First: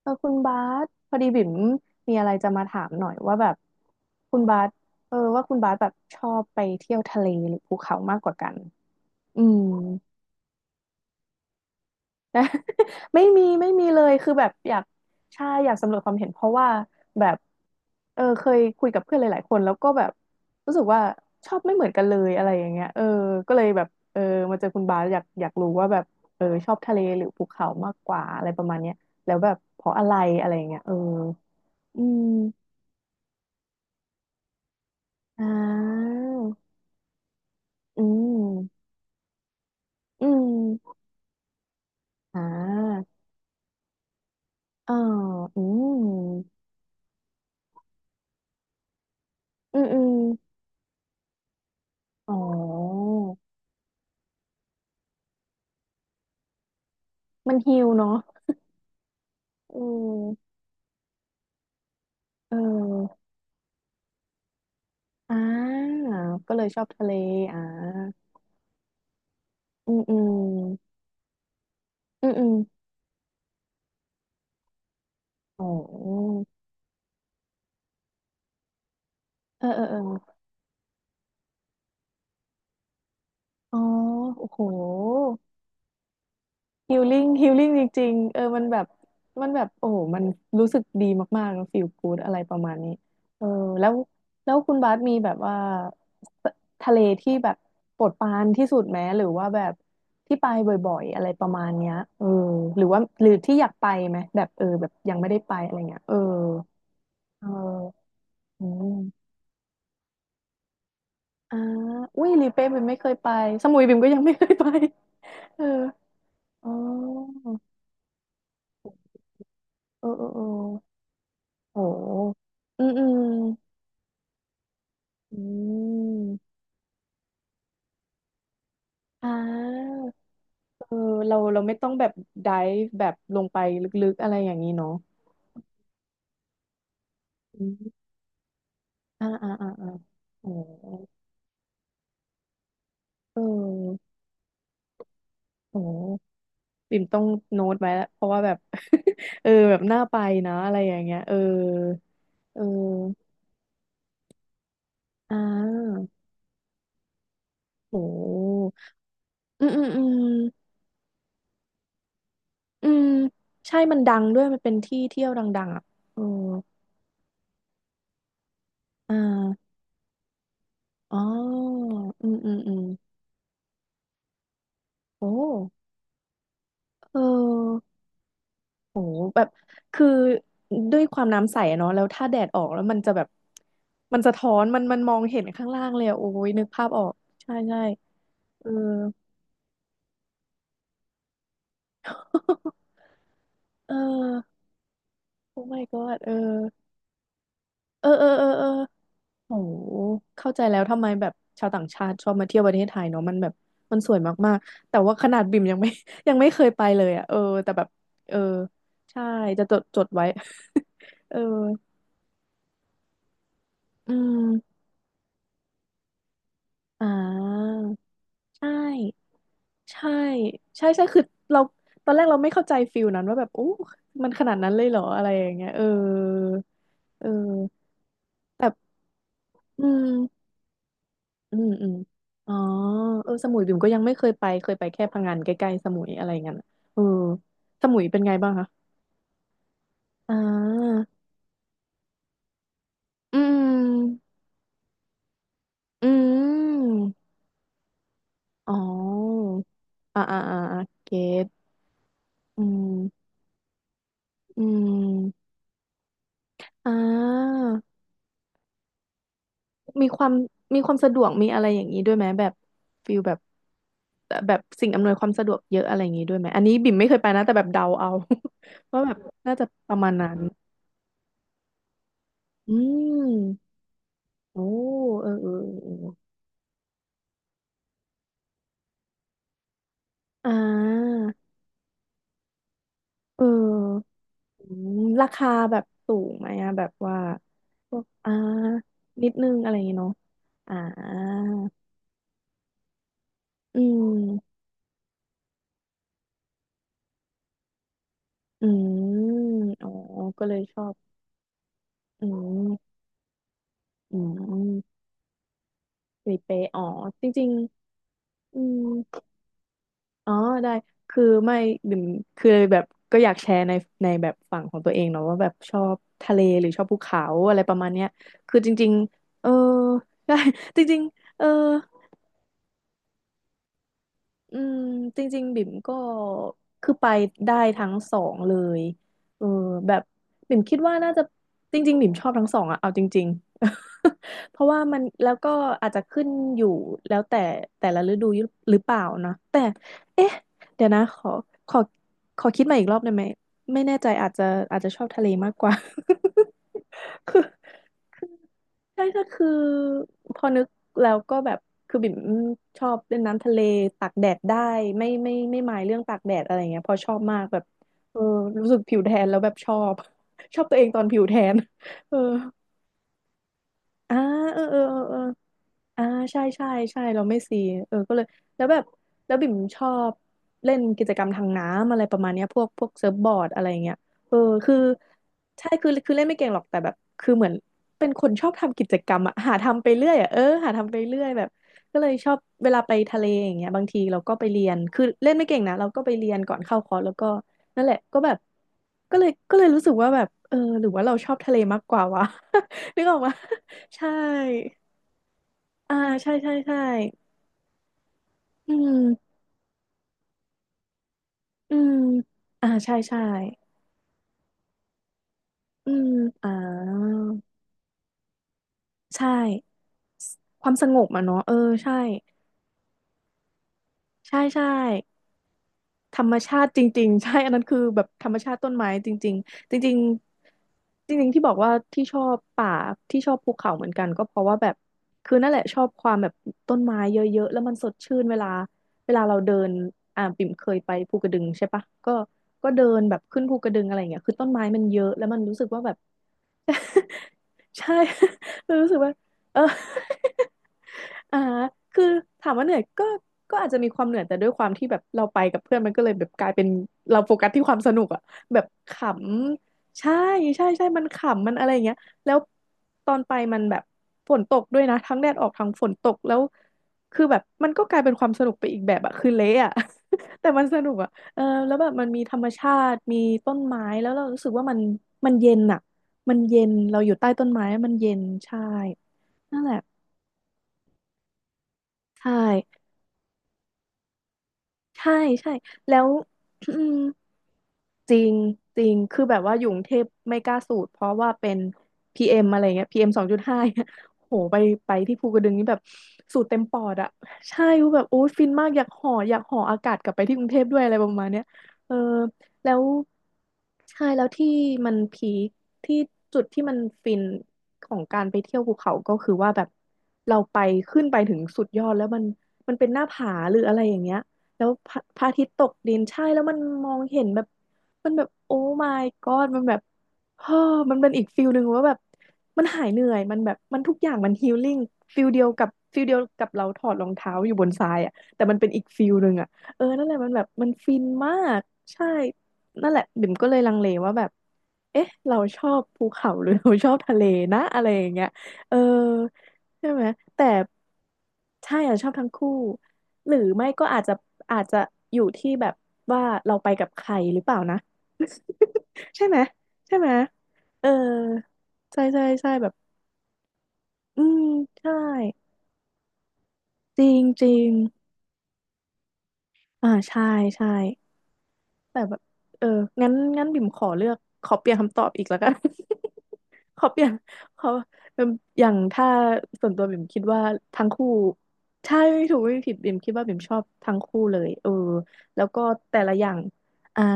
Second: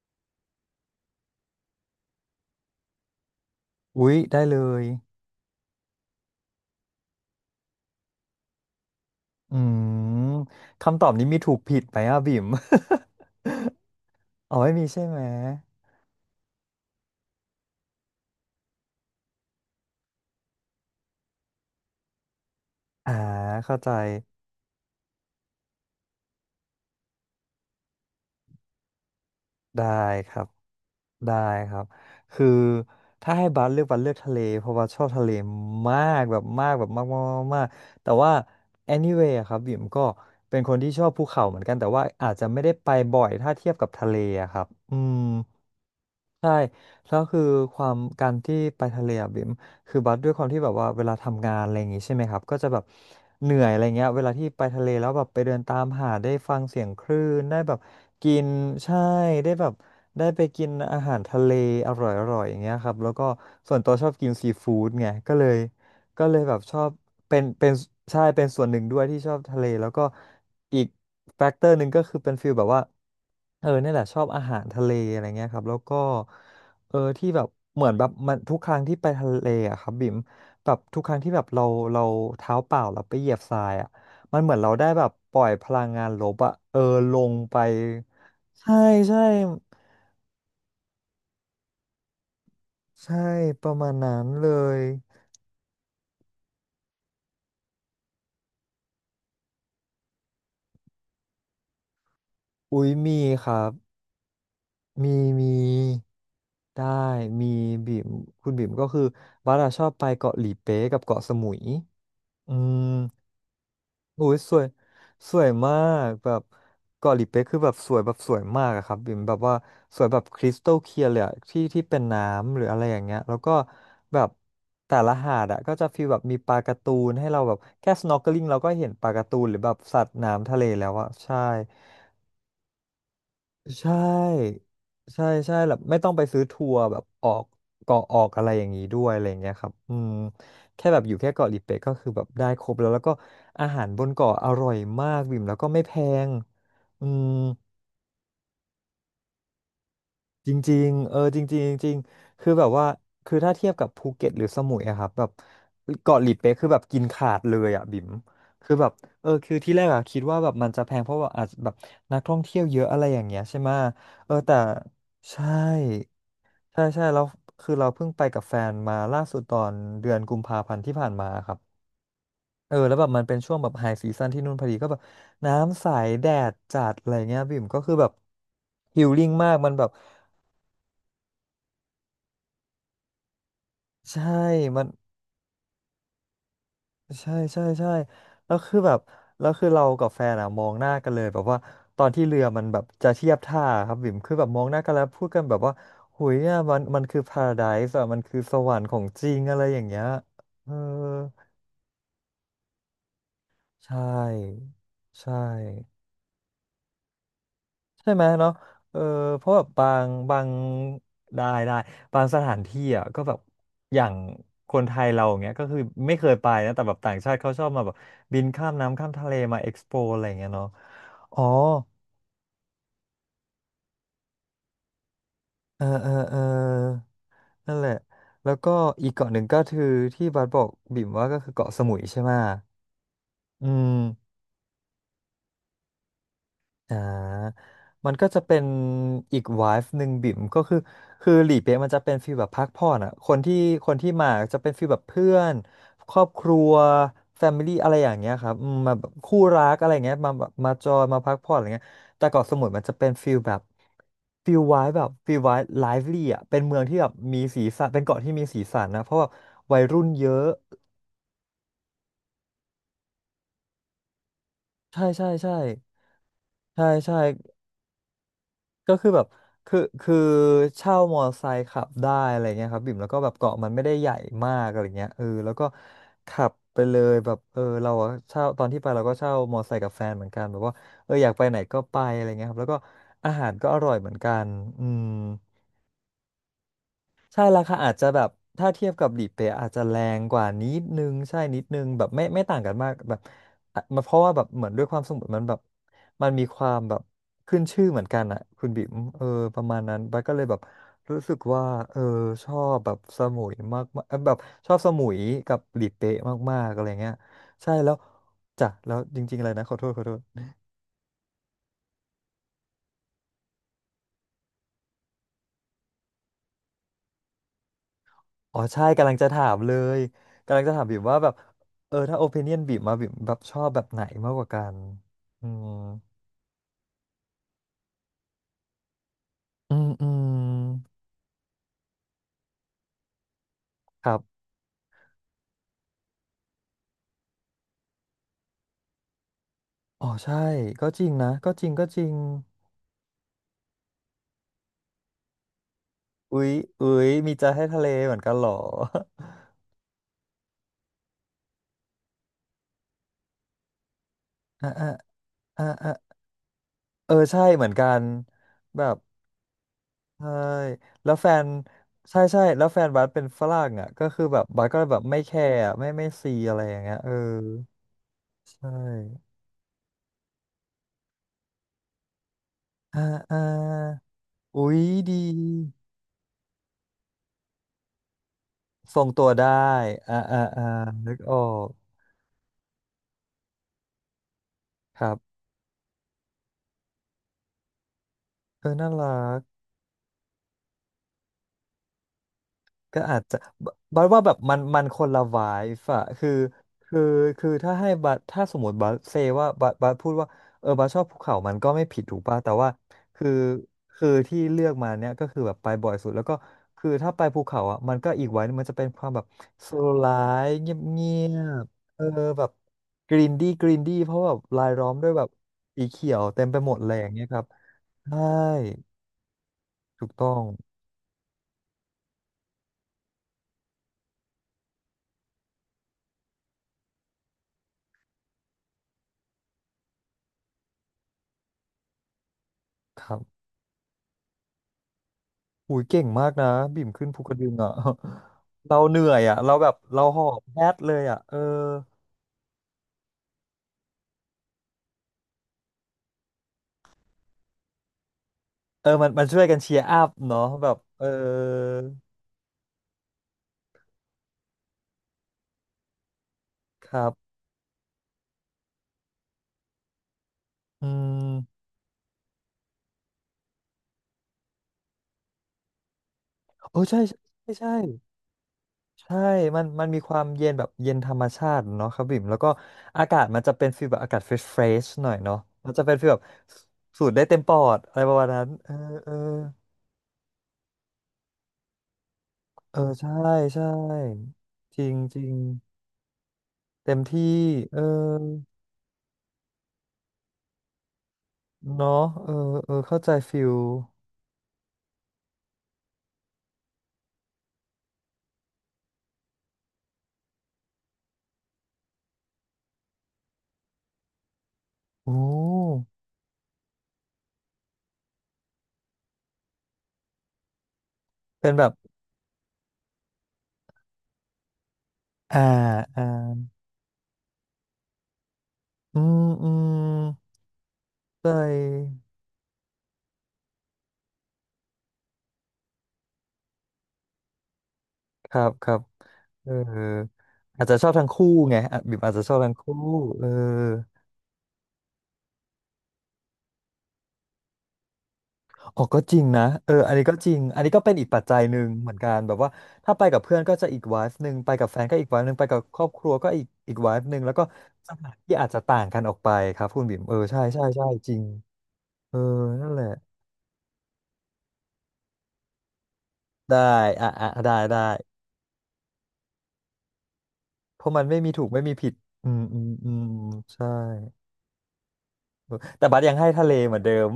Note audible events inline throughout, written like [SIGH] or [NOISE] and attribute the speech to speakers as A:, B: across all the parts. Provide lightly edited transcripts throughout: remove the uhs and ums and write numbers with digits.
A: เออคุณบาสพอดีบิ่มมีอะไรจะมาถามหน่อยว่าแบบ
B: อุ๊ย
A: คุ
B: ได้
A: ณ
B: เล
A: บาส
B: ย
A: ว่าคุณบาสแบบชอบไปเที่ยวทะเลหรือภูเขามากกว่ากันอื
B: อื
A: ม
B: มคำตอบนี้มีถูกผิดไหมอ่ะบิ่
A: นะ
B: ม
A: [LAUGHS] ไม่มีไม่มีเลยคือแบบ
B: [LAUGHS] อ๋อ
A: อ
B: ไม่
A: ยาก
B: มีใช่ไหม
A: ใช่อยากสำรวจความเห็นเพราะว่าแบบเคยคุยกับเพื่อนหลายๆคนแล้วก็แบบรู้สึกว่าชอบไม่เหมือนกันเลยอะไรอย่างเงี้ยเออ
B: อ่า
A: ก็เลย
B: เข้า
A: แบบ
B: ใจ
A: เออมาเจอคุณบาสอยากอยากรู้ว่าแบบเออชอบทะเลหรือภูเขามากกว่าอะไรประมาณเนี้ยแล้วแบบเพ
B: ได้
A: ราะอะไร
B: ครั
A: อะ
B: บ
A: ไรอย่างเงี้ยเออ
B: ได้ครับ
A: อืม
B: คือถ้าให้บัสเลือกบัสเลือกทะเลเพราะบัสชอบทะเล
A: อ่
B: มา
A: า
B: กแบบมากแบบมากมากมากมาก
A: อื
B: แต่ว่า
A: ม
B: anyway อะครับบิ่มก็
A: อื
B: เป็นคนที่
A: ม
B: ชอบภูเขาเหมือนกันแต่ว่าอาจ
A: อ่
B: จะไม่ได้ไป
A: า
B: บ่อยถ้าเทียบกับทะเลอะครับ
A: เอ่
B: อืม
A: อื
B: ใช่
A: ม
B: แล้วคือความการที่ไปทะเลอะบิ่ม
A: อืมอื
B: คือ
A: ม
B: บัสด้วยความที่แบบว่าเวลาทำงานอะไรอย่างงี้ใช่ไหม
A: อ๋
B: ค
A: อ
B: รับก็จะแบบเหนื่อยอะไรเงี้ยเวลาที่ไปทะเลแล้วแบบไปเดินตามหาดได้ฟังเสียงคลื่น
A: มัน
B: ได้แบ
A: หิ
B: บ
A: วเนาะ
B: กินใช่ได้แบบ
A: อื
B: ได้ไป
A: ม
B: กินอาหารทะเลอร่อยๆ
A: เ
B: อย่างเงี้ยครับแล้ว
A: ออ
B: ก็ส่วนตัวชอบกินซีฟู้ดไงก็
A: อ่
B: เลย
A: า
B: ก็เลย
A: ก็
B: แบ
A: เล
B: บ
A: ย
B: ช
A: ช
B: อ
A: อบ
B: บ
A: ทะเล
B: เป็น
A: อ่า
B: เป็นใช่เป็นส่วนหนึ่งด้วยที่ชอบทะเลแล้
A: อื
B: ว
A: ม
B: ก็
A: อื
B: อีก
A: ม
B: แฟกเตอร์หนึ่งก็คือ
A: อื
B: เป็
A: ม
B: น
A: อื
B: ฟิ
A: ม
B: ลแบบว่าเออนี่แหละชอบอาหารทะเลอะไรเงี้ยครั
A: อ๋
B: บแล้วก็
A: อ
B: เออที่แบบเหมือนแบบมันทุกครั้งที่ไปทะเล
A: เออ
B: อะ
A: เอ
B: ค
A: อ
B: รับ
A: เออ
B: บิ่มแบบทุกครั้งที่แบบเราเท้าเปล่าเราไปเหยียบทราย
A: อ๋อ
B: อะมัน
A: โอ้
B: เหมือ
A: โห
B: นเราได้แบบปล่อยพลังงานลบอะเออ
A: ฮิล
B: ล
A: ลิ่ง
B: ง
A: ฮิล
B: ไป
A: ลิ่งจริงๆเออมัน
B: ใช่
A: แบบ
B: ใช่
A: มันแบบโอ้โหมันรู้สึกดีมากๆแล้วฟีลกู๊ดอะไรประมาณนี้
B: ใช่
A: เออ
B: ประ
A: แล้
B: มา
A: ว
B: ณนั้น
A: แล้
B: เล
A: วคุณ
B: ย
A: บาสมีแบบว่าททะเลที่แบบโปรดปรานที่สุดไหมหรือว่าแบบที่ไปบ่อยๆอะไรประมาณเนี้ยเออห
B: อุ้
A: รือ
B: ย
A: ว่า
B: มี
A: หรือ
B: ค
A: ที่
B: รั
A: อยา
B: บ
A: กไปไหมแบบเออแบบ
B: มี
A: ยังไม่ได้
B: มี
A: ไปอะไรเงี้ยเออ
B: ได้
A: เอ
B: มีบิ่
A: อ
B: มคุณ
A: อื
B: บิ่มก็คือ
A: ม
B: บัสอะชอบไปเกาะหลีเป๊ะกับเกาะสมุ
A: อ่า
B: ย
A: อุ้ยลี
B: อื
A: เป้บิ
B: ม
A: มไม่เคยไปสมุยบิมก็ยัง
B: อุ้
A: ไม่
B: ย
A: เคย
B: สว
A: ไป
B: ยสวย
A: [LAUGHS] เออ
B: มากแบบ
A: อ๋อ
B: เกาะหลีเป๊ะคือแบบสวยแบบสวยมากอะครับบิ่มแบบว่าส
A: เอ
B: วย
A: อ
B: แบ
A: เอ
B: บ
A: อ
B: ค
A: เออ
B: ริสตัลเคลียร์เลยอะที่
A: โอ้
B: ที่เป็นน้ำหรืออะ
A: อื
B: ไร
A: ม
B: อย่า
A: อื
B: งเงี้
A: ม
B: ยแล้วก็แบบแต่ละหา
A: อื
B: ดอะก็จะฟีลแบบมีปลา
A: ม
B: การ์ตูนให้เราแบบแค่ snorkeling เราก็เห็นปลากา
A: อ่
B: ร์ตูนหรือแบบ
A: า
B: สัตว์น้ำทะเล
A: เอ
B: แล้ว
A: อ
B: อะ
A: เรา
B: ใช่
A: เราไม่ต้องแบบ dive แบบลงไปล
B: ใช
A: ึกๆอะไรอย่าง
B: ่
A: นี้เนาะ
B: ใช่ใช่แบบไม่ต้องไปซื้อทัวร์แบบออก
A: อื
B: เกาะ
A: ม
B: ออกอะไรอย่างนี้ด้วยอะ
A: อ่า
B: ไรอย่าง
A: อ่า
B: เงี้ยค
A: อ่า
B: รับ
A: อ่า
B: อืม
A: โอ้
B: แค่แบบอยู่แค่เกาะลิเป๊ะก็คือแบบได้ครบแล้วแล้วก็
A: เอ
B: อาหารบ
A: อ
B: นเกาะอร่อยมากบิ่มแล้วก็
A: โอ
B: ไม่แพ
A: ้
B: ง
A: ปิ่ม
B: อื
A: ต้อง
B: ม
A: โน้ตไว้ละเพราะว่าแบบ [LAUGHS] เออแบบน่าไป
B: จ
A: นะอะไร
B: ริง
A: อย่าง
B: ๆ
A: เงี้
B: เอ
A: ย
B: อ
A: เออ
B: จริงๆจริงๆคือ
A: เ
B: แบบว่า
A: ออ
B: คือถ้าเทียบกับภูเก็ตหรือสมุยอะครับแบบ
A: อ่า
B: เกาะหลิเป๊ะคือแบบกินขาดเลยอะบิ่
A: โอ้
B: มคือแบบเออคือ
A: อืม
B: ที่
A: อื
B: แร
A: ม
B: ก
A: อื
B: อะคิด
A: ม
B: ว่าแบบมันจะแพงเพราะว่าอาจจะแบบนักท่องเที่ยวเย
A: อื
B: อะอะไร
A: ม
B: อย่างเงี้ยใช่ไห
A: ใช่
B: มะ
A: มันดัง
B: เออ
A: ด้วย
B: แต่
A: มันเป็นที่เที่ยว
B: ใช่
A: ดังๆอ่ะเออ
B: ใช่ใช่แล้วคือเราเพิ่งไปกับแฟนมา
A: อ่
B: ล่าสุดตอ
A: า
B: นเดือนกุมภาพันธ์ที่ผ่าน
A: อ๋
B: มาครับ
A: ออืมอืมอื
B: เออ
A: ม
B: แล้วแบบมันเป็นช่วงแบบไฮซีซันที่นู่นพอดีก็แบบ
A: โอ้
B: น้ำใสแดดจัดอะไร
A: เอ
B: เงี้ยบิ่มก็
A: อ
B: คือแบบ
A: โห
B: ฮิลลิ่ง
A: แบบ
B: มากมันแบบ
A: คือด้วยความน้ำใสอะเนาะแล้วถ้าแดดออกแล้วมันจะแบบมัน
B: ใช่
A: สะท้อนมัน
B: มัน
A: มันมองเห็นข้างล่างเลยอะโอ้ยนึกภาพออก
B: ใช่
A: ใช่
B: ใช่
A: ใช่
B: ใช่แล้ว
A: เออ
B: คือแบบแล้วคือเรากับแฟนอะมองหน้ากันเลยแบบว่าตอนที่เรือมันแบบ
A: [LAUGHS]
B: จะเทียบท่าค
A: เอ
B: รับบิ่มคือแบบ
A: อ
B: มองหน้ากันแล้วพูดกันแบ
A: โอ้
B: บว่า
A: my god
B: หุ
A: เออ
B: ยอะมันคือพาราไดส์
A: เอ
B: อะ
A: อ
B: มัน
A: เออ
B: คือ
A: เออ
B: ส
A: เออ
B: วรรค์ของจริง
A: โห
B: อะไรอย่างเงี้ย
A: เข้าใจ
B: เออ
A: แล้วทำไมแบบชาวต่างชาติชอบมาเที่ยวประเทศไทยเนาะมันแบบ
B: ใช
A: มันสวยมาก
B: ่
A: ๆแต่ว่าข
B: ใช่
A: นาดบิ่มยังไม่ [LAUGHS] ยังไม่เคยไปเลยอะเออแต่แบบ
B: ใช่ไหม
A: เออ
B: เนาะเออ
A: ใช่
B: เพราะแบ
A: จะ
B: บ
A: จด
B: บา
A: จด
B: ง
A: ไว้
B: บาง
A: [LAUGHS] เออ
B: ได้ได้บางสถานที่อ่ะก็แบบอย่า
A: อื
B: งค
A: ม
B: นไทยเราอย่างเงี้ยก็คือไม่เคยไปนะแต่แบบ
A: อ่
B: ต่างชาติเขาชอบ
A: า
B: มาแบบบิน
A: ใช
B: ข้ามน้ำข้ามทะ
A: ่
B: เลมาเอ็กซ์โป
A: ใช่
B: อะไรอย่างเงี้ยเนาะ
A: ใช่ใช่คือ
B: อ๋อ
A: เราตอนแรกเราไม่เข้าใจฟิลนั้นว่าแบบโอ้มันขนาดนั้นเลยเหรออะไรอย่างเงี้ยเอ
B: เอ
A: อ
B: อเออเออ
A: เออ
B: นั่นแหละแล้ว
A: แต่
B: ก็อีกเกาะหนึ่งก็คื
A: อื
B: อ
A: ม
B: ที่บัสบอกบิ่มว่าก็คือ
A: อืม
B: เกาะส
A: อืม
B: มุยใช่ไหม
A: อ๋อเออสมุย
B: อื
A: บิ่มก็
B: ม
A: ยังไม่เคยไปเคยไปแค่พังงานใกล้ๆสมุยอะไรเงี้ยน่ะ
B: อ่
A: เออ
B: า
A: สมุย
B: มัน
A: เป็น
B: ก็
A: ไง
B: จะ
A: บ้าง
B: เป็น
A: คะ
B: อีกไวฟ์หนึ่ง
A: อ่
B: บิ่มก็คือ
A: า
B: คือหลีเป๊ะมันจะเป็นฟีลแบบพักผ่อนอ่ะค
A: อื
B: นที่คนที่
A: ม
B: มาจะเป็นฟีลแบบเพื่อน
A: อื
B: ครอบครัว
A: ม
B: แฟมิลี่อะไรอย่างเงี้ยครับอื
A: อ๋
B: มมาแบบคู่
A: อ
B: รักอะไรเงี้ย
A: อ่า
B: มา
A: อ่า
B: แบบ
A: อ
B: มา
A: ่า
B: จอย
A: เก
B: มาพัก
A: ต
B: ผ่อนอะไรเงี้ยแต่เกาะส
A: อื
B: มุยมันจะเป็
A: ม
B: นฟีลแบบฟี
A: อื
B: ลไวฟ์แบบฟีล
A: ม
B: ไวฟ์ไลฟ์ลี่อ่ะเป็นเมือง
A: อ่
B: ที่แบบมีสีสัน
A: า
B: เป็นเกาะที่มีสีสันนะเพราะแบบวัยรุ่
A: มี
B: น
A: ค
B: เย
A: วาม
B: อะ
A: มีความสะดวกมีอะไรอย่างนี้ด้วยไหมแบบฟิลแบบแบบสิ่ง
B: ใช่
A: อำนวยค
B: ใช่
A: วามสะด
B: ใช่
A: วกเยอะอะไรอย่างนี้ด้วยไหมอันนี้
B: ใช่
A: บิ่มไม่เค
B: ใช่
A: ยไปนะแต่แบบเดาเอา [LAUGHS]
B: ก็
A: ว่า
B: คือ
A: แบบ
B: แบบ
A: น่าจะ
B: คือ
A: ประมาณ
B: คือ
A: นั้น
B: เช่ามอไซค์ขับได้อะไรเงี้ย
A: อื
B: ครับบิ่มแล้วก็แบบเกาะ
A: ม
B: มันไม่ได้ใหญ่มา
A: โอ้
B: กอะไรเงี้ยเอ
A: เอ
B: อ
A: อเอ
B: แล้
A: อ
B: วก็
A: เออ
B: ขับไปเลยแบบเออเราอะเช่าตอนที่ไปเราก็เช่ามอไซค์กับแฟนเหมือนกัน
A: อ่
B: แบบว่าเออ
A: า
B: อยากไปไหนก็ไปอะไรเงี้ยครับแล้วก็อา
A: เอ
B: หารก็อร่อยเห
A: อ
B: มือนกัน
A: อื
B: อื
A: ม
B: ม
A: ราคาแบบสูงไหมอะแบบว่า
B: ใช่ราคา
A: พ
B: อาจ
A: วก
B: จะแบบ
A: อ่า
B: ถ้าเทียบกับหลี
A: นิดนึ
B: เป๊ะ
A: งอะ
B: อาจ
A: ไรอ
B: จะ
A: ย่างงี้
B: แร
A: เนาะ
B: งกว่านิ
A: อ่า
B: ดนึงใช่นิดนึงแบบไม่ต่างกันมากแบบ
A: อื
B: อ่ะมันเพราะว่าแบบ
A: ม
B: เหมือนด้วยความสมุดมันแบบมันมีความแบบขึ้นชื่อเหมือนกันอ่ะ
A: อื
B: คุณบิ๋ม
A: ม
B: เออประมาณ
A: อ๋อ
B: นั้นบัสก็เล
A: ก็
B: ย
A: เล
B: แบ
A: ย
B: บ
A: ชอบ
B: รู้สึกว่าเออ
A: อื
B: ชอบแบ
A: ม
B: บสมุยมากๆ
A: อื
B: แบบชอบส
A: ม
B: มุยกับหลีเป๊ะ
A: หลี
B: มา
A: เป๊ะ
B: กๆ
A: อ๋
B: อะ
A: อ
B: ไรเงี้ย
A: จริง
B: ใช่แล้ว
A: ๆอื
B: จ้ะ
A: ม
B: แล้วจริงๆเลยนะขอโทษขอโทษ
A: อ๋อได้คือไม่บิ่มคือแบบก็อยากแชร์ในในแบบฝั่งของตัวเองเนาะว่าแบบชอบทะเลหรือชอบภูเขาอะไรประมาณเนี้ยคื
B: อ๋
A: อ
B: อ
A: จ
B: ใช่
A: ริง
B: กำลังจะ
A: ๆ
B: ถา
A: เออ
B: มเลย
A: ได้
B: กำลังจะ
A: [LAUGHS] จ
B: ถาม
A: ริ
B: บิ่
A: ง
B: มว่าแบบ
A: ๆเออ
B: เออถ้าโอ i ิเนียนบิ่มมาบิ่มแบบชอบแบบไหนมากกว่า
A: อื
B: กั
A: ม
B: น
A: จริง
B: อื
A: ๆบิ่
B: ม
A: มก็คือไปได้ทั้งสองเลยเออ
B: อืม
A: แบบ
B: อืม
A: บิ่มคิดว่าน่าจะจริงๆบิ่มชอบทั้งสองอะเอาจริงๆ
B: ครับ
A: [LAUGHS] เพราะว่ามันแล้วก็อาจจะขึ้นอยู่แล้วแต่แต่ละฤดูหรือเปล่านะแต่
B: อ๋อ
A: เอ๊ะ
B: ใช่
A: เดี๋ย
B: ก็
A: วนะ
B: จริง
A: ขอ
B: นะก็จริ
A: ข
B: ง
A: อ
B: ก็จริง
A: ขอคิดมาอีกรอบได้ไหมไม่แน่ใจอาจจะอาจจะชอบทะเลมากกว่า
B: อุ๊ยอุ๊ย
A: [LAUGHS]
B: มี
A: คือ
B: ใจให้ทะเลเหมือนกันเหรอ
A: ใช่ก็คือพอนึกแล้วก็แบบคือบิ่มชอบเล่นน้ำทะเลตากแดดได้
B: [LAUGHS] อ่ะอ่ะ
A: ไม่
B: อ่ะ
A: หมาย
B: อ่ะ
A: เรื่องตากแดดอะไรเงี้ยเพอช
B: เอ
A: อ
B: อ
A: บมา
B: ใช่
A: กแบ
B: เห
A: บ
B: มือนกัน
A: เออรู้สึก
B: แบ
A: ผิ
B: บ
A: วแทนแล้วแบบชอบ
B: ใช่
A: [LAUGHS] ชอบตัวเองตอน
B: แล้ว
A: ผิว
B: แฟ
A: แท
B: น
A: นเออ
B: ใช่ใช่แล้วแฟนบัสเป็นฝรั่งอ่ะก็
A: อ่า
B: คือแบบ
A: เออ
B: บัส
A: เอ
B: ก็
A: อ
B: แบบ
A: เอ
B: ไม่
A: อ
B: แคร์อะไม่
A: เออ อ่า
B: ไม่ซี
A: ใช่
B: อะไร
A: ใช่
B: อย่างเงี้ย
A: ใช่
B: เออ
A: เราไม่ซีเออก็เลยแล้ว
B: ใช่
A: แบบแล้วบิ่มชอบเล่นกิจกรรมทางน้ำอะไรประมาณเนี้ยพวก
B: อ่า
A: เซิร์ฟบอ
B: อ่า
A: ร์ดอะไรเงี้ยเออ
B: อุ๊
A: คือ
B: ยดี
A: ใช่คือเล่นไม่เก่งหรอกแต่แบบคือเหมือนเป็นคนชอบทำกิจ
B: ทรง
A: กรรม
B: ตัว
A: อะ
B: ได้
A: หาทำไปเรื่อ
B: อ่า
A: ยอะเอ
B: อ่า
A: อ
B: อ่า
A: หาทำไป
B: นึก
A: เรื่อย
B: ออ
A: แบบ
B: ก
A: ก็เลยชอบเวลาไปทะเลอย่างเงี้ยบางทีเราก็ไปเรียน
B: ค
A: คือ
B: รั
A: เล่น
B: บ
A: ไม่เก่งนะเราก็ไปเรียนก่อนเข้าคอร์สแล้วก็นั่นแหละก็แบบ
B: เออน่ารั
A: ก็เลย
B: ก
A: ก็เลยรู้สึกว่าแบบเออหรือว่าเราชอบทะเลมากกว่าวะ [LAUGHS]
B: ก็
A: นึกออ
B: อา
A: ก
B: จ
A: มา
B: จะบบัส
A: ใช่
B: ว่าแบบมันมันคนละไวฟ์
A: อ่า
B: อะ
A: ใช่ใช่ใช่
B: คือคือถ้าให้บัสถ้าสมม
A: อื
B: ติบัสเซ
A: ม
B: ว่าบัสพูดว่าเออบัสชอบภูเขามันก็
A: อื
B: ไม่
A: ม
B: ผิดถูกป่ะแต่
A: อ่า
B: ว่า
A: ใช่ใช่
B: คือคือที่เลือกมาเนี้ยก็คือแบบไปบ่
A: อื
B: อยสุ
A: ม
B: ดแล้วก็
A: อ่
B: คือถ้า
A: า
B: ไปภูเขาอ่ะมันก็อีกไว้ มันจะเป็นความแบ
A: ใช่
B: บสโลไลฟ์
A: ควา
B: เงี
A: ม
B: ยบ
A: สง
B: เงี
A: บอ่ะ
B: ย
A: เนาะเอ
B: บ
A: อใช่
B: เออแบบกรีนดี้กรีนดี้เพราะแบ
A: ใช่
B: บ
A: ใช่
B: รายล้อมด้วยแบบสีเขีย
A: ธร
B: ว
A: รม
B: เต็ม
A: ชา
B: ไป
A: ติ
B: หมด
A: จ
B: เลย
A: ริ
B: อ
A: ง
B: ย่าง
A: ๆ [LAUGHS]
B: เงี้ย
A: ใช่
B: ครับ
A: อันนั้นคือแบบ
B: ใช่
A: ธรรมชาติต้นไม้จริงๆจริง
B: ถูกต้อง
A: ๆจริงๆที่บอกว่าที่ชอบป่าที่ชอบภูเขาเหมือนกันก็เพราะว่าแบบคือนั่นแหละชอบความแบบต้นไม้เยอะๆแล้วมันสดชื่นเวลาเราเดินปิ่มเคยไปภูกระดึงใช่ปะก็เดิน
B: ค
A: แบ
B: รั
A: บ
B: บ
A: ขึ้นภูกระดึงอะไรอย่างเงี้ยคือต้นไม้มันเยอะแล้วมันรู้สึก
B: หู
A: ว่า
B: ย
A: แบบ
B: เก่งมากนะบิ่มขึ้นภูก
A: [LAUGHS]
B: ระดึงอ่ะ
A: ใช่
B: [LAUGHS] เรา
A: [LAUGHS] รู้
B: เห
A: สึก
B: นื่
A: ว่า
B: อยอ่ะเรา
A: เออ
B: แบบเราหอบแฮดเลยอ่ะ
A: [LAUGHS]
B: เอ
A: อ่า
B: อ
A: คือถามว่าเหนื่อยก็อาจจะมีความเหนื่อยแต่ด้วยความที่แบบเราไปกับเพื่อนมันก็เลยแบบกลายเป็นเราโฟกัสที่ความสนุกอะแบบ
B: เอ
A: ข
B: อมันช่วยกันเชียร์อั
A: ำ
B: พ
A: ใช่
B: เนาะ
A: ใช่
B: แบบ
A: ใช่มั
B: เอ
A: น
B: อ
A: ขำมันอะไรอย่างเงี้ยแล้วตอนไปมันแบบฝนตกด้วยนะทั้งแดดออกทั้งฝนตกแล้ว
B: ครั
A: คือแบ
B: บ
A: บมันก็กลายเป็นความสนุกไปอีกแบบอะคือเละอะ [LAUGHS] แต่มันส
B: อื
A: นุกอะเออ
B: ม
A: แล้วแบบมันมีธรรมชาติมีต้นไม้แล้วเรารู้สึกว่ามันเย็นอะมันเย็น
B: โอ้
A: เรา
B: ใช่
A: อยู่
B: ใช
A: ใต้ต้น
B: ่
A: ไม้
B: ใช่
A: มันเย็นใช่
B: ใช่ใช่
A: นั่
B: มั
A: น
B: น
A: แหละ
B: มันมีความเย็นแบบเย็นธรรมชาติเนาะครับบิ่
A: ใช
B: มแล้วก็
A: ่
B: อากาศมันจะเป็นฟีลแบบอากาศเฟรชเฟรชห
A: ใช่
B: น่อยเนาะ
A: ใช่
B: มันจะเป็
A: แล้
B: นฟี
A: ว
B: ลแบบ
A: อืม
B: สูดได้เต็มปอดอะไรป
A: จ
B: ระ
A: ริ
B: มาณ
A: ง
B: นั้นเออ
A: จริง
B: เออ
A: คือแบบว่าอยู่กรุงเทพไม่กล้าสูดเพราะว่าเป็นพีเอ็มอะไร
B: เออ
A: เงี้ยพีเอ็ม
B: ใช่
A: สองจุดห้า
B: ใช่
A: โหไป
B: จริ
A: ไป
B: ง
A: ที่
B: จ
A: ภู
B: ริง
A: กระดึงนี่แบบสูดเต็มปอ
B: เต็
A: ด
B: ม
A: อะ
B: ที่
A: ใช่
B: เออ
A: คือแบบโอ้ยฟินมากอยากห่ออากาศกลับไปที่กรุงเทพด้วยอะไรประมาณเนี้ยเอ
B: เนาะ
A: อ
B: เออ
A: แล้
B: เออ
A: ว
B: เข้าใจฟิล
A: ใช่แล้วที่มันพีคที่จุดที่มันฟินของการไปเที่ยวภูเขาก็คือว่าแบบเราไปขึ้นไปถึงสุดยอดแล้วมันเป็นหน้าผาหรืออะไรอย่างเงี้ย แล้วพระ
B: โอ้
A: พระอาทิตย์ตกดินใช่แล้วมันมองเห็นแบบมันแบบโอ้ my god มันแบบเฮ้อมันเป็นอีกฟิล
B: เป็น
A: หนึ่
B: แบ
A: ง
B: บ
A: ว่าแบบมันหายเหนื่อยมันแบบมันทุกอย่างมันฮีลลิ่งฟิล
B: อ่า
A: เดียวกับฟิ
B: อ่า
A: ลเดียวกับเราถอดรองเท้าอยู่บนทรายอ่ะแต่มันเป็นอีก
B: อื
A: ฟิล
B: ม
A: หนึ่ง
B: อื
A: อ่ะเออนั่นแหละมั
B: ม
A: นแบบมันฟิน
B: ใช
A: มาก
B: ่
A: ใช่นั่นแหละบิ่มก็เลยลังเลว่าแบบเอ๊ะเราชอบภูเขาหรือ [LAUGHS] เราชอบทะเลนะอะไรอย่างเงี้ย
B: ครับค
A: เอ
B: รั
A: อ
B: บเออ
A: ใช่ไหมแต่
B: อาจจะชอบทั้งคู่ไง
A: ใช่
B: อ่ะ
A: อ่ะ
B: บิม
A: ชอ
B: อา
A: บ
B: จจะ
A: ทั้ง
B: ชอบ
A: คู่
B: ทั้งคู่เออ
A: หรือไม่ก็อาจจะอยู่ที่แบบว่าเราไปกับใครหรือเปล่านะ
B: อ๋อก็จริ
A: ใช่
B: ง
A: ไหม
B: นะเอออั
A: ใช่
B: นนี้
A: ไหม
B: ก็จริงอันนี้ก็
A: เออ
B: เป็นอีกปัจจัยหนึ่งเหมือน
A: ใช่
B: กัน
A: ใช่
B: แบบ
A: ใช่
B: ว่า
A: แบบ
B: ถ้าไปกับเพื่อนก็จะอีกไวฟ์
A: อื
B: หนึ่ง
A: ม
B: ไปกับแฟน
A: ใช่
B: ก็อีกไวฟ์หนึ่งไปกับครอบครัวก็อีกไว
A: จ
B: ฟ์
A: ริ
B: หนึ่ง
A: ง
B: แล้วก็
A: จริง
B: สถานที่อาจจะต่างกันออกไปครับคุณ
A: อ่า
B: บิมเออ
A: ใช่
B: ใช่ใช่
A: ใช่
B: ใช่จริง
A: แต่
B: เอ
A: แบ
B: อ
A: บเออ
B: นั่นแหละ
A: งั้นงั้นบิ่มขอเลือกขอเปลี่ยนคำตอบอีกแล้วกัน
B: ได้
A: [LAUGHS] ขอเปลี่ย
B: อ่ะ
A: น
B: อ่ะได้
A: ขอ
B: ได้
A: เอิ่มอย่างถ้าส่วนตัวบิ่มคิดว่า
B: เพ
A: ทั้ง
B: ราะมัน
A: คู่
B: ไม่มีถูกไม่มีผิด
A: ใช่ไม่
B: อื
A: ถูก
B: ม
A: ไม่
B: อืม
A: ผิด
B: อื
A: บิ่ม
B: ม
A: คิดว่าบิ่มชอบ
B: ใช่
A: ทั้งคู่เลยเออแล้วก็
B: แต่
A: แต่
B: บัส
A: ละ
B: ยัง
A: อ
B: ให้
A: ย่าง
B: ทะเลเหมือนเดิ
A: อ่า
B: ม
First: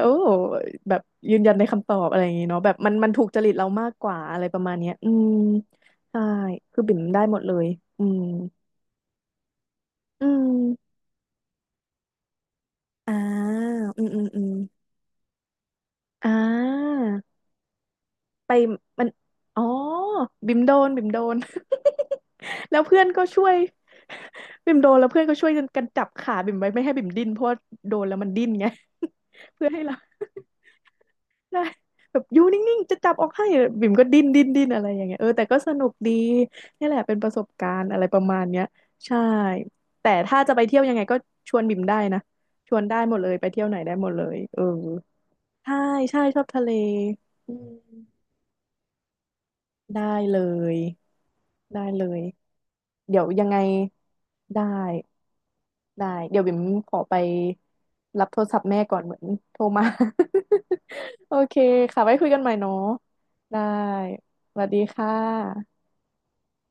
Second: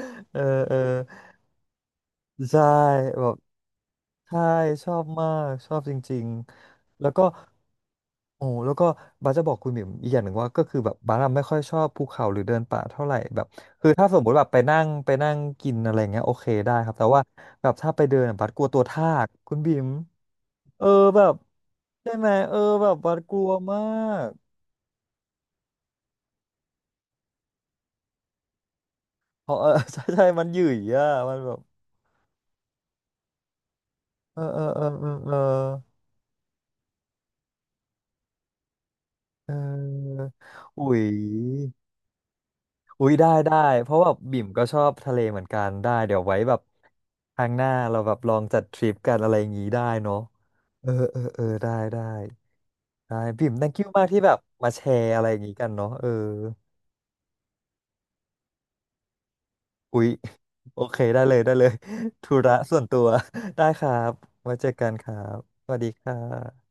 A: โอ้
B: เออเออ
A: แบบยืนยันในคำตอบอะไรอย่างงี้เนาะ
B: ใช่
A: แบบมันถู
B: แบ
A: ก
B: บ
A: จริตเรามากกว่าอะ
B: ใช่
A: ไรประมาณ
B: ช
A: เนี้ย
B: อบ
A: อื
B: มา
A: ม
B: กชอบจริ
A: ใช่
B: ง
A: คือบิ่
B: ๆ
A: ม
B: แล้ว
A: ได้
B: ก็
A: หมดเลยอืม
B: โอ้แล้วก็บัสจะบอกคุณบิ่มอีกอย่าง
A: อื
B: หนึ่งว่าก็คือแบ
A: ม
B: บบัสอะไม่ค่อยชอบภูเขาหรือเดินป่าเท่าไห
A: อ่า
B: ร่แบบคือ
A: อื
B: ถ้า
A: ม
B: ส
A: อื
B: ม
A: ม
B: มติ
A: อื
B: แบบ
A: ม
B: ไปนั่งกินอะไรเงี้ย
A: อ่
B: โอเคได้ค
A: า
B: รับแต่ว่าแบบถ้าไปเดินอะบั
A: ไป
B: สกลัวตัว
A: มั
B: ทา
A: น
B: กคุณ
A: อ๋อ
B: บิ่ม
A: บิมโด
B: เออ
A: นบิมโด
B: แบบ
A: น
B: ใช่ไหมเออ
A: [LAUGHS] แล้ว
B: แบบ
A: เพื่อน
B: บัส
A: ก็
B: กลั
A: ช่ว
B: ว
A: ย
B: มาก
A: บิมโดนแล้วเพื่อนก็ช่วยกันจับขาบิมไว้ไม่ให้บิมดิ้นเพราะว่าโดนแล้วมันดิ้นไง
B: เพ
A: [LAUGHS]
B: ราะเอ
A: เพื่อ
B: อ
A: ให้
B: [LAUGHS]
A: เรา
B: ใช่ใช่มันหยุ่ยอ่ะมัน
A: [LAUGHS]
B: แบบ
A: ได้แบบอยู่นิ่งๆจะจับออกให้บิ่มก็ดิ้น
B: เอ
A: ดิ้
B: อ
A: น
B: เอ
A: ดิ้
B: อ
A: นอะ
B: เอ
A: ไร
B: อ
A: อย่า
B: เอ
A: ง
B: อ
A: เงี้ยเออ
B: เออ
A: แต่ก็สนุกดีนี่แหละเป็นประสบการณ์อะไรประมาณเนี้ยใช่
B: เ
A: แต่
B: ออ
A: ถ้าจะไปเที่ยว
B: อุ๊
A: ยังไง
B: ย
A: ก็ชวนบิ่มได้นะชวนได้
B: อุ๊
A: ห
B: ย
A: มดเล
B: ได้
A: ยไป
B: ได้
A: เที่ยวไหน
B: เพ
A: ได้
B: ราะ
A: ห
B: ว
A: มด
B: บา
A: เลย
B: บิ่ม
A: เออ
B: ก็ชอบทะเลเหมือนกัน
A: ใช่
B: ได้เดี๋
A: ใช่
B: ยว
A: ช
B: ไว้
A: อบ
B: แบ
A: ทะ
B: บ
A: เล
B: ครั้
A: อื
B: งหน้า
A: ม
B: เราแบบลองจัดทริปกันอะไรอย่างงี้ได้
A: ได้
B: เนาะ
A: เลย
B: เออเออเออได้
A: ได้
B: ได้
A: เลย
B: ได้
A: เดี๋ยวยั
B: บิ่
A: ง
B: ม
A: ไง
B: thank you มากที่แบบ
A: ได้
B: มาแชร์อะไรอย่างงี้กันเนาะเอ
A: ได้
B: อ
A: เดี๋ยวบิ่มขอไปรับโทรศัพท์แม่ก่อนเหมือนโทรมา
B: อุ๊ยโอเคได้
A: [LAUGHS] โอ
B: เลยได้
A: เค
B: เลย
A: ค่ะไว้
B: [LAUGHS]
A: คุย
B: ธุ
A: กันใหม่
B: ระ
A: เนาะ
B: ส่วนตัว [LAUGHS]
A: ได้
B: ได้ครับไว้
A: สวั
B: เจ
A: ส
B: อ
A: ดี
B: กันค
A: ค่
B: รับสวั
A: ะ
B: สดีค่ะ